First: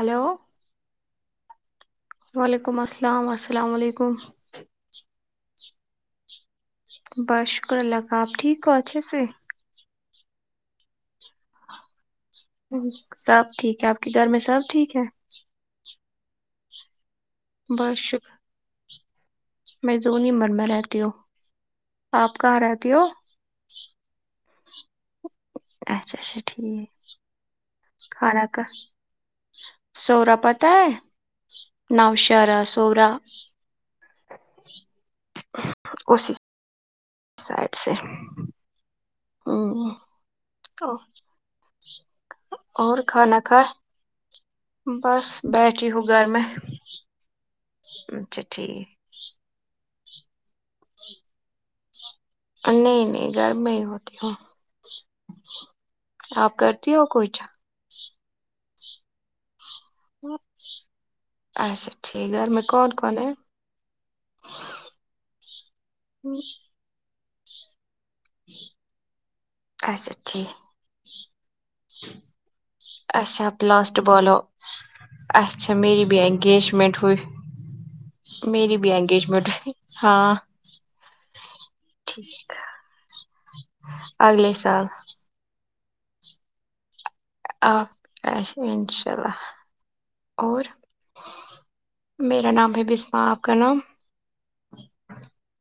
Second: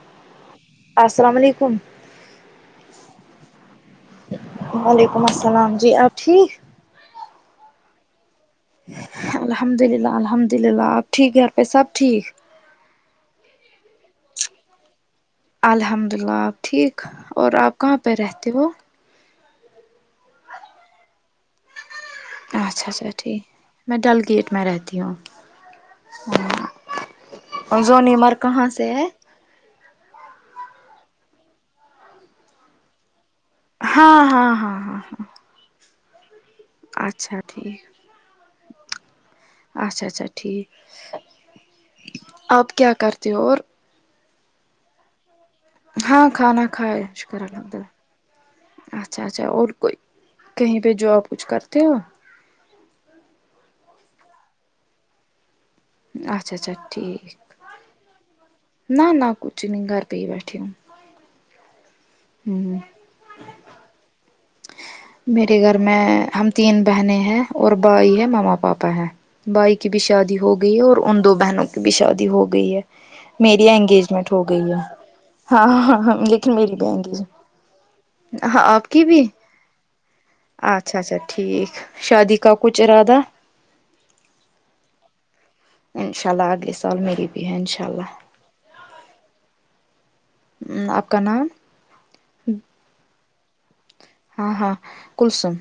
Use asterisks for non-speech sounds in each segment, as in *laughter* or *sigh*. hello السلام علیکم وعلیکم السلام السلام و علیکم وعلیکم السلام جی آپ ٹھیک بس شکر اللہ کا آپ ٹھیک ہو اچھے سے الحمد للہ الحمد للہ آپ ٹھیک گھر پہ سب ٹھیک سب ٹھیک ہے آپ کے گھر میں سب ٹھیک ہے الحمد للہ آپ ٹھیک اور آپ کہاں بس پہ شکر رہتے ہو میں زونی مر میں رہتی ہوں آپ کہاں اچھا رہتی ہو اچھا ٹھیک میں ڈل گیٹ میں رہتی ہوں اچھا اچھا ٹھیک اور زونیمر کھانا کا کہاں سے ہے سوورا پتہ ہے نؤشارا سوورا ہاں ہاں ہاں ہاں کوشش اچھا سیٹ ٹھیک سے ہے اچھا اچھا ٹھیک آپ کیا اور کرتے کھانا ہو اور کھا بس بیٹھ ہاں کھانا کھائے شکر الحم اچھا ٹھیک اچھا اچھا اور کوئی کہیں پہ جاب کچھ کرتے ہو نہیں نہیں *inaudible* آپ اچھا اچھا کرتی ہو ٹھیک کچھ نہ نہ کچھ نہیں گھر پہ ہی بیٹھی ہوں اچھا ٹھیک ہے گھر میں ہوں کون کون ہیں میرے گھر میں ہم تین بہنے ہیں اور بھائی ہے ماما پاپا ہے بھائی کی بھی اچھا شادی ٹھیک ہو گئی ہے اور ان دو بہنوں کی بھی شادی ہو گئی ہے اچھا میری پلاسٹ انگیجمنٹ بالو ہو گئی ہے ہاں اچھا ہاں میری ہاں بھی لیکن میری بھی انگیجمنٹ ہوئی انگیج ہاں میری آپ بھی کی انگیجمنٹ ہوئی ہاں اچھا اچھا ٹھیک شادی ٹھیک کا ہے کچھ ارادہ اگلے سال ان شاء اللہ اگلے سال میری بھی ہے ا انشاء اللہ اھ انشاء اللہ اور آپ کا نام میرا نام ہے بسما آپ کا نام ہاں ہاں کلسم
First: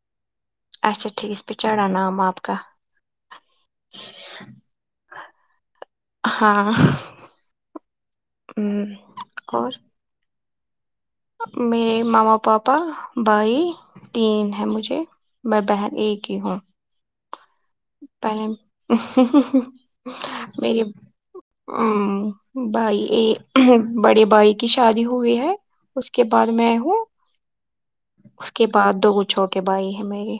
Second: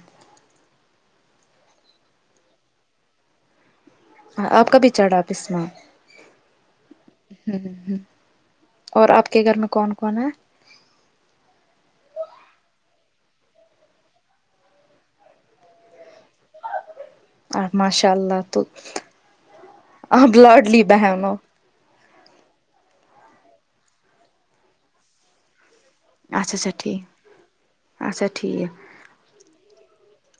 اچھا ٹھیکس ب چران نام آپ کاا آپ کا بھی چڑھا آپ اسم ہاں ہ ہ ہم، اور آپ کے گھر میں اور کون کون ہے میرے ماما پاپا بھائی تین ہے مجھے میں بہن ایک ہی ہوں ماشاء اللہ بہن تو آپ میری لاڈلی بہن ہو ہمم بائی ا بڑے بائی کی شادی ہوئی ہے اس کے بعد اچھا میں اچھا ٹھیک ہوں اچھا اس کے ٹھیک بعد دو چھوٹے بھائی ہیں میری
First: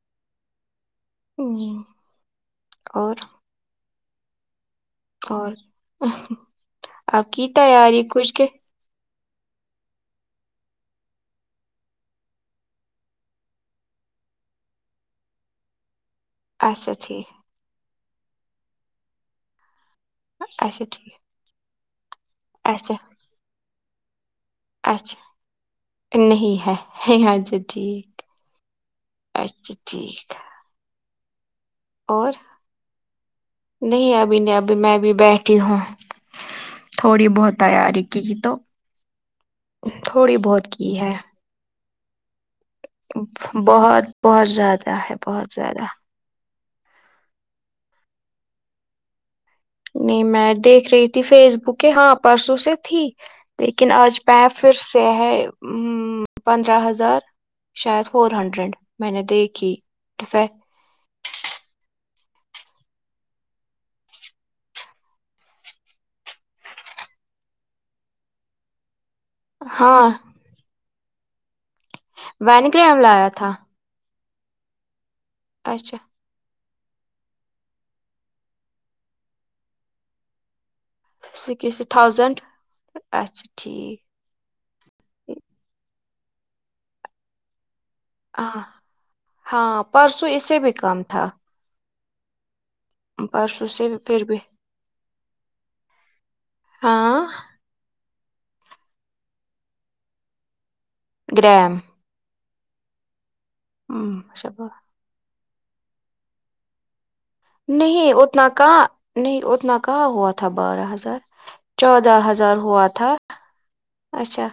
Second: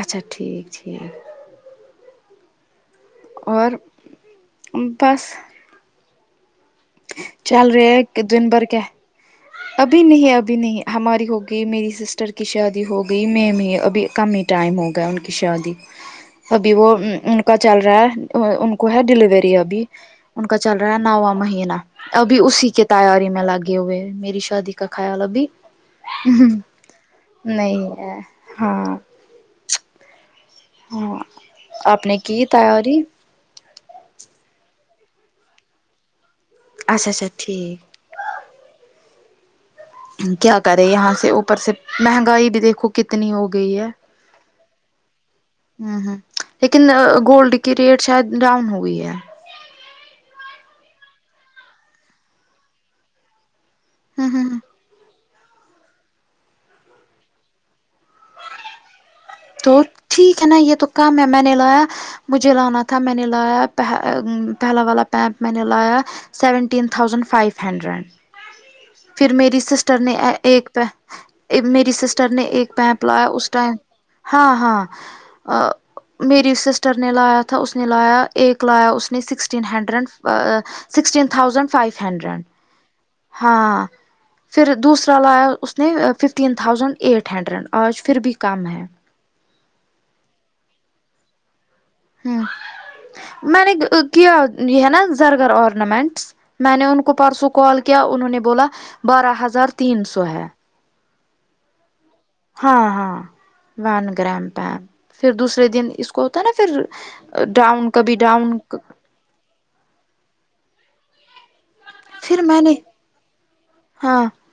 اچھا ٹھیک ٹھیک ہمم اور اور بس اور آپ کی چل تیاری رہے کچھ کے دن بھر کیا ابھی نہیں ابھی نہیں ہماری ہو گئی میری سسٹر کی شادی ہو گئی میں میں ابھی کم ٹائم ہوگیا ان کی شادی ابھی وہ اچھا ٹھیک ان کا چل رہا ہے ان کو ہے ڈلیوری ابھی ان کا چل اچھا رہا ہے ٹھیک نواں مہینہ ابھی اسی کے اچھا تیاری میں لگے ہوئے ہیں میری شادی کا کھیال اچھا ابھی نہیں ہے اچھا نہیں ٹھیک ہاں اچھا ٹھیک ہاں اپ نے اور کی تیاری نہیں ابھی نہیں ابھی میں بھی بیٹھی ہوں اچھا اچھا تھوڑی بہت ٹھیک تیاری کی کی تو تھوڑی کیا بہت کرے کی ہے یہاں سے اوپر سے مہنگائی بھی دیکھو کتنی ہو گئی بہت بہت زیادہ ہے بہت زیادہ ہوں ہوں لیکن گولڈ کی ریٹ شاید ڈاؤن ہوئی ہے نہیں میں دیکھ رہی تھی فیس بک ہاں پرسوں سے تھی لیکن آج ہ ہ میں پھر سے ہے ہ پندرہ ہزار شاید فور ہنڈریڈ میں نے دیکھ تو ٹھیک ہے نا یہ تو کم ہے میں نے لایا مجھے لانا تھا میں نے لایا پہلا والا پیمپ میں نے لایا سیونٹین تھاؤزنڈ فائیف ہنڈریڈ پھر میری سسٹر ہاں نے ایک پ میری سسٹر نے وین ایک گرام پیپ لایا اس تھا ٹائم ہاں ہاں اچھا میری سسٹر نے لایا تھا اس نے لایا ایک لایا اس نے سکسٹین ہنڈریڈڈ با sixteen thousand six five thousand hundred اچھا ہاں ٹھیک پھر دوسرا لایا اس نے ففٹین تھاؤزینڈ ایٹ ہنڈریڈ آج پھر بھی ہاں کم ہے ہاں پرسوں اس سے بھی کام تھا ہوں میں پرسوں نے سے پھر کیا بھی یہ ہے نا زرگر آرنامنٹس میں نے ان کو ہاں پرسوں کال کیا انہوں نے بولا بارہ ہزار تین سو ہے گرم ہاں ہاں ون گرم شباب پم پھر دوسرے دن اس کو ہوتا ہے نا پھر ڈاؤن نہیں کبھی ڈاؤن اتنا کہاں نہیں اتنا کہاں ہوا تھا بارہ ہزار چودودہ پھر ہزار میں نے ہوا تھا ہاں اچھا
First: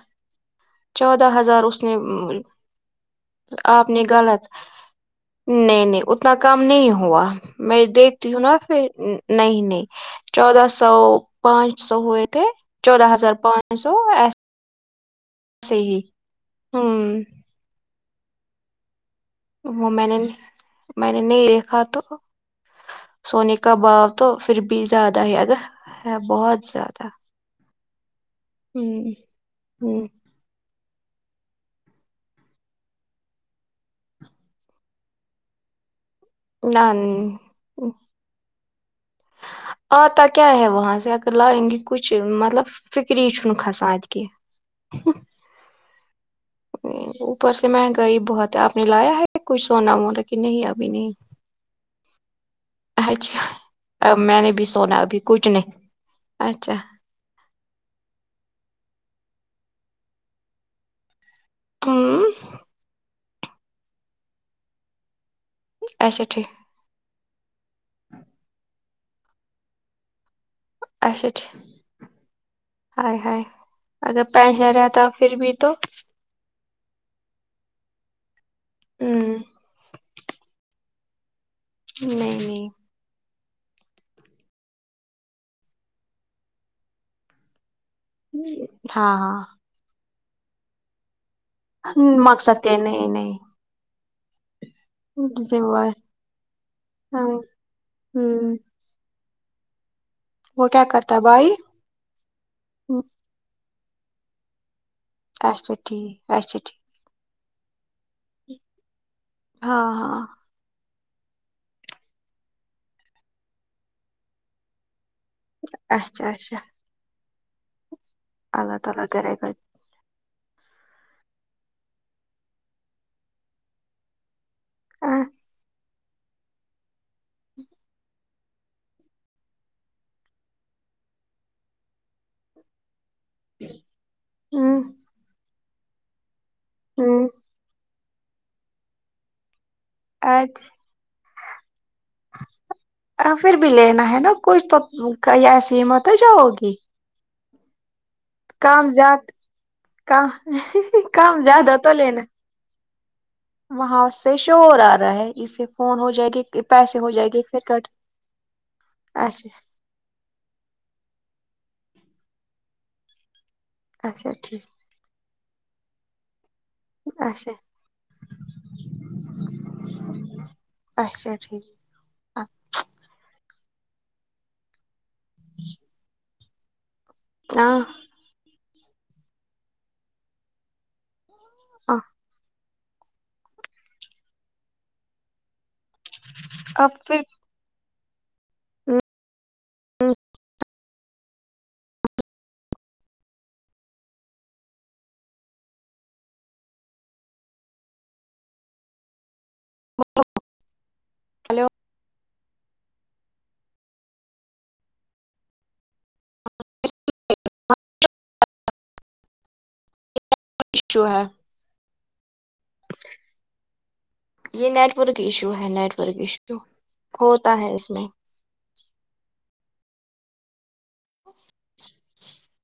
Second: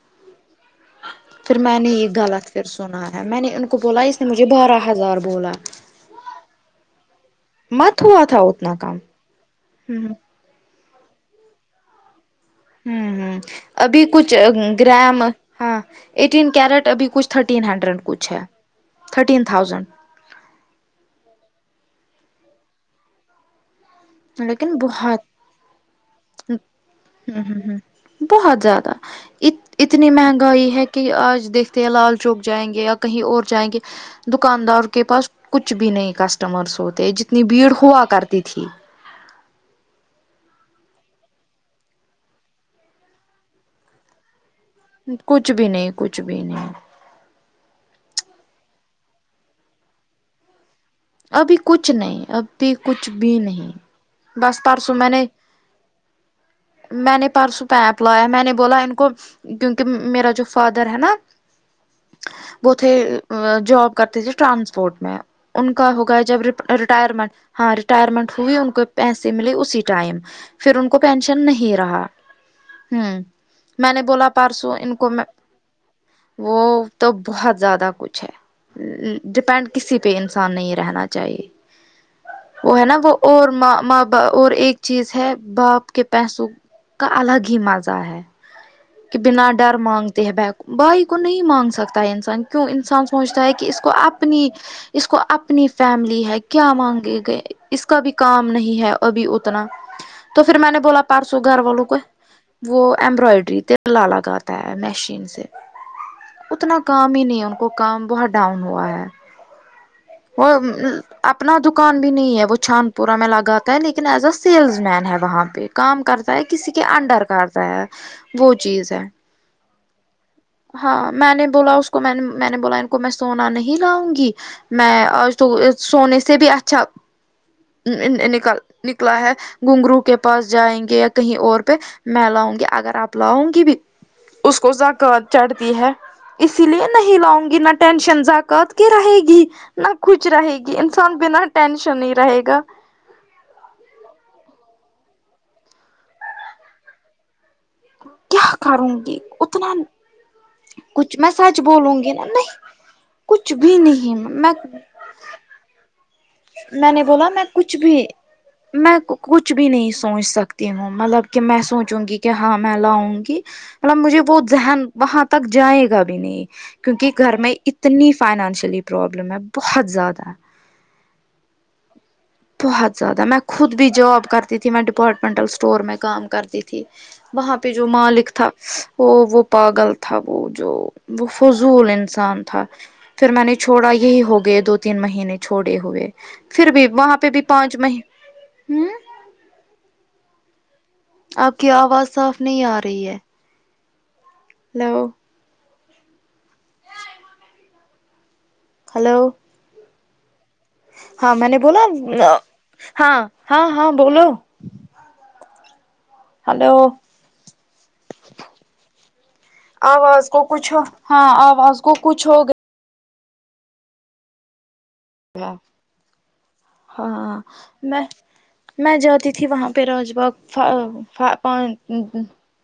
چودہ پھر ہزار میں اس نے یہ غلط پھر سنا ہے میں ان کو آپ بولا نے اس غلط مجھے بارہ ہزار بولا نہیں نہیں اتنا کام نہیں ہوا میں مت ہوا دیکھتی تھا ہوں نا اتنا پھر کم نہیں نہیں ہوں چودہ سو پانچ سو ہو تھے ہوں چودہ ہزار ہوں پانچ سو ابھی کچھ گرام ایسے ہاں ہی ایٹین کیرٹ ابھی ہوں کچھ تھرٹین ہنڈریڈ کچھ ہے تھرٹین وہ تھاؤزینڈ میں نے میں نے نہیں دیکھا تو سونی کا باغ تو پھر لیکن بھی زیادہ بہت ہیگا بہت زیادہ ہ ہ ہ بہت زیادہ ہوں ا ہوں اتنی مہنگائی ہے کہ آج دیکھتے ہیں لال چوک جائیں گے یا کہیں اور جائیں گے دکاندار کے پاس کچھ بھی نہیںئی نہ کسٹمرس ہوتے جتنی بھیڑ ہوا کرتی تھی آتاا کیا ہے وہاں سے اگر لاگ گی کچھ مطلب فکری چ ن کھان اتہ ک کچھ بھی نہیں کچھ بھی نہیں اوپر سے مہنگائی بہت ہے آپ نے لایا ہے کوھ سونا وونا کہ نہیں ابھی نہیں ابھی کچھ نہیں ابھی کچھ بھی اچھا نہیں اب میں نے بس بھی پرسوں سونا میں ابھی نے کچھ نہیں اچھا میں نے پرسو پپ لایا میں نے بولا ان کو کیونکہ میرا جو فادر ہے نا ہ وہ اتے جاب کرتے تھے ٹرانسپورٹ میں ان ہوگا اچھا جب ٹھیک ریٹائرمنٹ ہاں ریٹائرمنٹ ہوئی ان کو پیسے ملے اسی ٹائم پھر ان کو اچھا پینشن ٹھیک نہیں رہا ہائے ہوں ہائے میں نے اگر بولا پرسوں پینشن ان رہتا کو میں پھر بھی تو وہ تو بہت زیادہ کچھ ہ ہے ڈپینڈ کسی پس آان نہیں رہنا چاہیے نہیں نہیں وہ ہے نا وہ اوراں ماں با اور ایک چیز ہے باپ کے پیسوں کا الگ ہی مزہ ہے ہاں کہ ہاں بنا ڈر مانگتے ہیں ب بھائی کو نہیں مانگ سکتا ہے ہاں انسان مقصد کیوں تھے انسان نہیں سوچتا ہے نہیں کہ اس کو اپ اپنی اس کو اپنی ذمہ وار فیملی ہے کیا مانگے ہاں گئے اس کا بھی ہ کام نہیں ہے ابھی اتنا تو پھر وہ میں نے کیا بولا کرتا ہے پرارسو بھائی گھر والوں کو وہ امبرائڈری ت ل لگاتا ہے مشین سے اچھا ٹھیک اچھا اتنا کام ہی نہیں ان کو کام بہت ڈاؤن ٹھیک ہوا ہے ہاں ہاں اور اپنا دکان بھی نہیں ہے وہ چھان پورہ میں لگاتا ہے لیکن ایز ا سیلز مین ہے وہاں کام اچھا کرتا ہے اچھا کسی کے انڈر کرتا ہے وہ اللہ چیز ہے تعالی کرے گا ہاں میں نے بولا اس کو میں نے بولا ان کو میں سونا نہیں لاؤں گی میں آج ہ تو سونے سے بھی اچھا نک نکلا ہے گھنگرو کے پاس جائیں گے یا کہیں اور پہ میں لاں گی اگر آپ لاؤں گی بھی اس کو سک چڑھتی ہے اسی لیے نہیں ہ لاؤں گی نہ ٹینشن ا کر کے رہے گی نہ خوچ ہ رہے گی انسان بنا ٹشن نہیں رہے گا پھر بھی لینا ہے نا کھ تو ایسی ہمت ہے جاؤگی *unintelligible* کام گی زیاد اتنا کا کچھ میں کام سچ زیاد ہو تو بولوں گی لینا نا نہیں کچھ بھی وہاں نہیں سے میں شور آ رہا ہے اسے فون ہو جائے گی میں پیسے نے ہو بولا جائے گے میں پھر کچھ کٹ بھی میں اچھا کچھ بھی نہیں سوچ سک تی ہوں مطلب کہ میں سوچوں گی کہ ہاں میں لاؤں گی مطلب مجھے اچھا بہت ٹھیک ذہن وہاں تک جائے گا بھی نہیں کیونکہ گھر اچھا میں اتنی فائنانشلی پرابلم ہے بہت زیادہ ہے اچھا ٹھیک بہت زیادہ میں خود بھی جاب کرتی تھی میں ڈپارٹمنٹل اسٹور میں کام کرتی تھی وہاں پہ ہاں جو مالک تھا وہ وہ پاگل تھا وہ جو وہ فضول ہاں، انسان تھا پھر میں نے چھوڑا یہی ہوگئے دو تین مہینے چھوڑے ہوئے پھر بھی اب وہاں پھر پہ پانچ ماہ ہوں *unintelligible* آپ کی آواز صاف نہیں آ رہی ہے ہلو ہلو ہاں میں نے ہلو بولا ہاں ہاں ہاں بولو ہلو آواز کو کچھ ایشو ہے ہاں آواز کو کچھ ہوگیا یہ نیٹورک ایشو ہے نیٹ ورک ایشو گیا ہاں ہوتا ہے اس میں میں جاتی تھی وہاں پہ راج باغ ہاں باغ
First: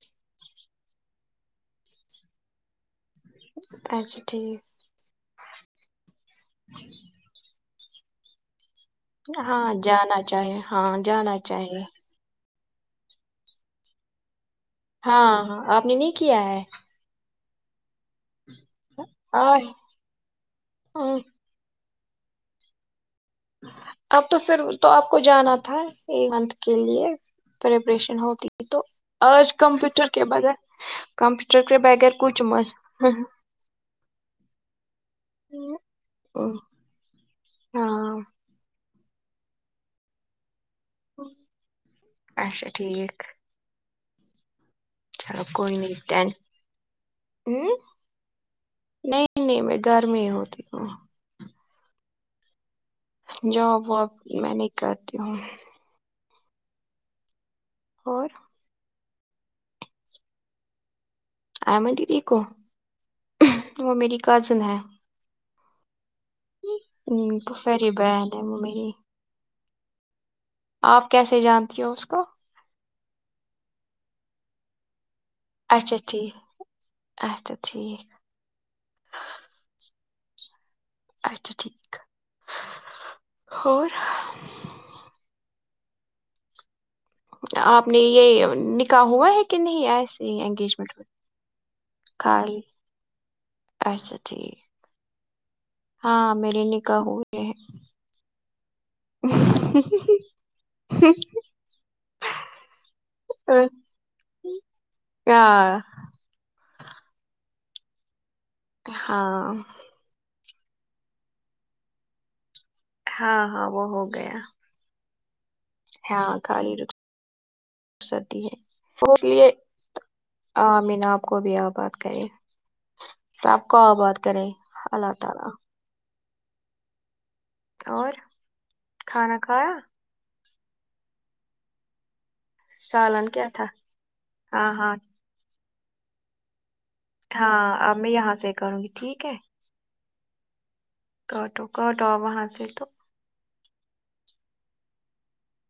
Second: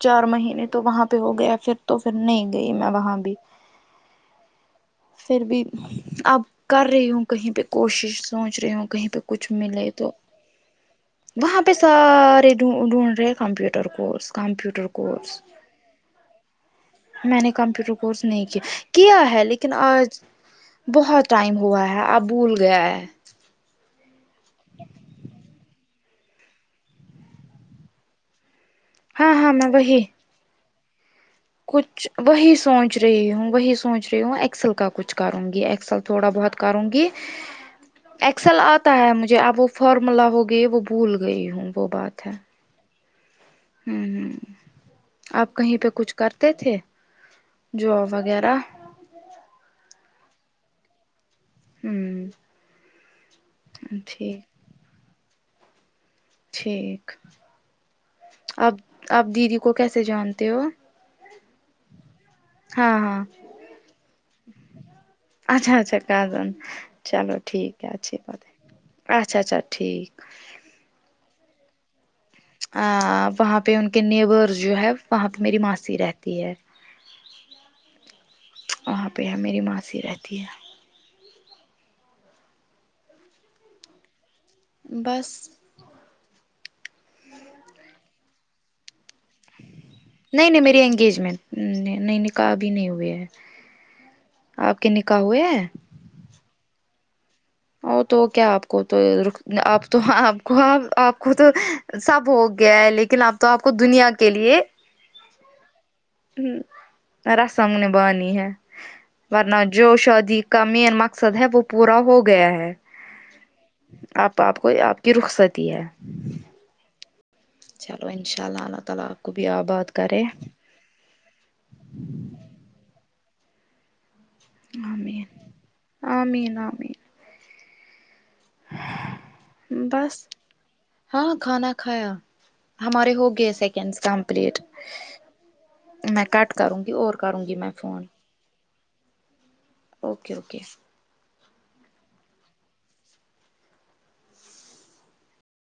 چار مہینے تو وہاں پہ ہو گیا پھر تو پھر نہیں گئی میں وہاں بھی اچھا ٹھیک پھر بھی اب کر رہی ہوں کہیں پہ کوشش سوچ رہی ہوں کہیں پہ تو کچھ ہاں ملے تو جانا چاہیے ہاں جانا وہاں پہ سا چاہیے سارے ڈھونڈ رہے ہیں کمپیوٹر کوس کمپیوٹر ہاں کورس ہاں آپ نے نہیں کیا ہے میں نے کمپیوٹر کورس نہیں کیا کیا ہے لیکن آج آ بہت ٹائم ہووا ہے آب بھول گیا ہے اب تو پھر تو آپ کو جانا تھا ایک منتھ کے لیے پریپریشن ہوتی ہے تو ہاں ہاں آج میں وہی کمپیوٹر کے بغیر کمپیوٹر کے کچھ بغیر وہی مت سوچ رہی ہوں وہی سوچ رہی ہوں ایکسل کا کچھ کروں گی ایکسل تھوڑا بہت کروں گی ہاں ایکسل آتا ہے مجھے اب وہ فارمولا ہوگئی وہ بہ بھول گئی ہوں وہ بات ہے اچھا ٹھیک ہمم ہمم چلو آپ کہیں کوئی پہ نہیں کچھ ٹین کرتے تھے ہوں، جاب وغیرہ نہیں نہیں میں گرمی ہوتی ہوں ہمم جوب وہب میں نہیں کرتی ہوں ٹھیک اور آپ آپ دیدی کو کیسے جانتے ہو آئمن دیدی کو ہاں ہاں وہ میری کزن ہے اچھا اچھا کجن چلو ٹھیک ہے پھوپھیری اچھی بہن بات ہے وہ میری اچھا اچھا ٹھیک آپ کیسے جانتی ہو اس کو ا وہاں پہ ان کے نیبر جو ہے وہاں پہ میری اچھا ماسی ٹھیک رہتی ہے اچھا ٹھیک وہاں پہ ہم میری ماسی رہتی ہے اچھا ٹھیک اور بس آپ نے یہ نکاح ہوا ہے کہ نہیں آج نہیں نہیں میری گیجمینٹ میں انگیجمنٹ نہیں نکاح کال ابھی نہیں ہوئے ہے اچھا ٹھیک آپ کے نکاح ہوئے ہیں ہاں میری نکاح ہوئے ہیں او تو کیا آپ کو تو آپ تو آپ کو آپ کو تو سب ہو گیا ہے لیکن آپ تو آپ کو دنیا کے لیے کیا ہمم رسم نےبانی ہے ہاں ورنہ جو شادی کا مین مقصد ہے وہ پورا ہو گیا ہے ہاں ہاں وہ ہو آپ گیا آپ کو آپ کی رخصتی ہے ہاں خالی چلو رخصتی انشاء ہے اللہ اللہ تعالی آپ اس کو بھی لیے آباد کرے میں سب کو بھی آ بات کرے سب کو آبات آمین آ مین آ مین اور کھانا کھا بس ہاں کھانا کھایا ہمارے سالن کیا ہوگئے تھا سیکنڈ کمپلیٹ ہاں ہاں میں کٹ کروں گی اور کروں گی ہاں اب فون میں یہاں سے کروں گی ٹھیک ہے اوکے اوکے کراٹو کراٹو وہاں سے تو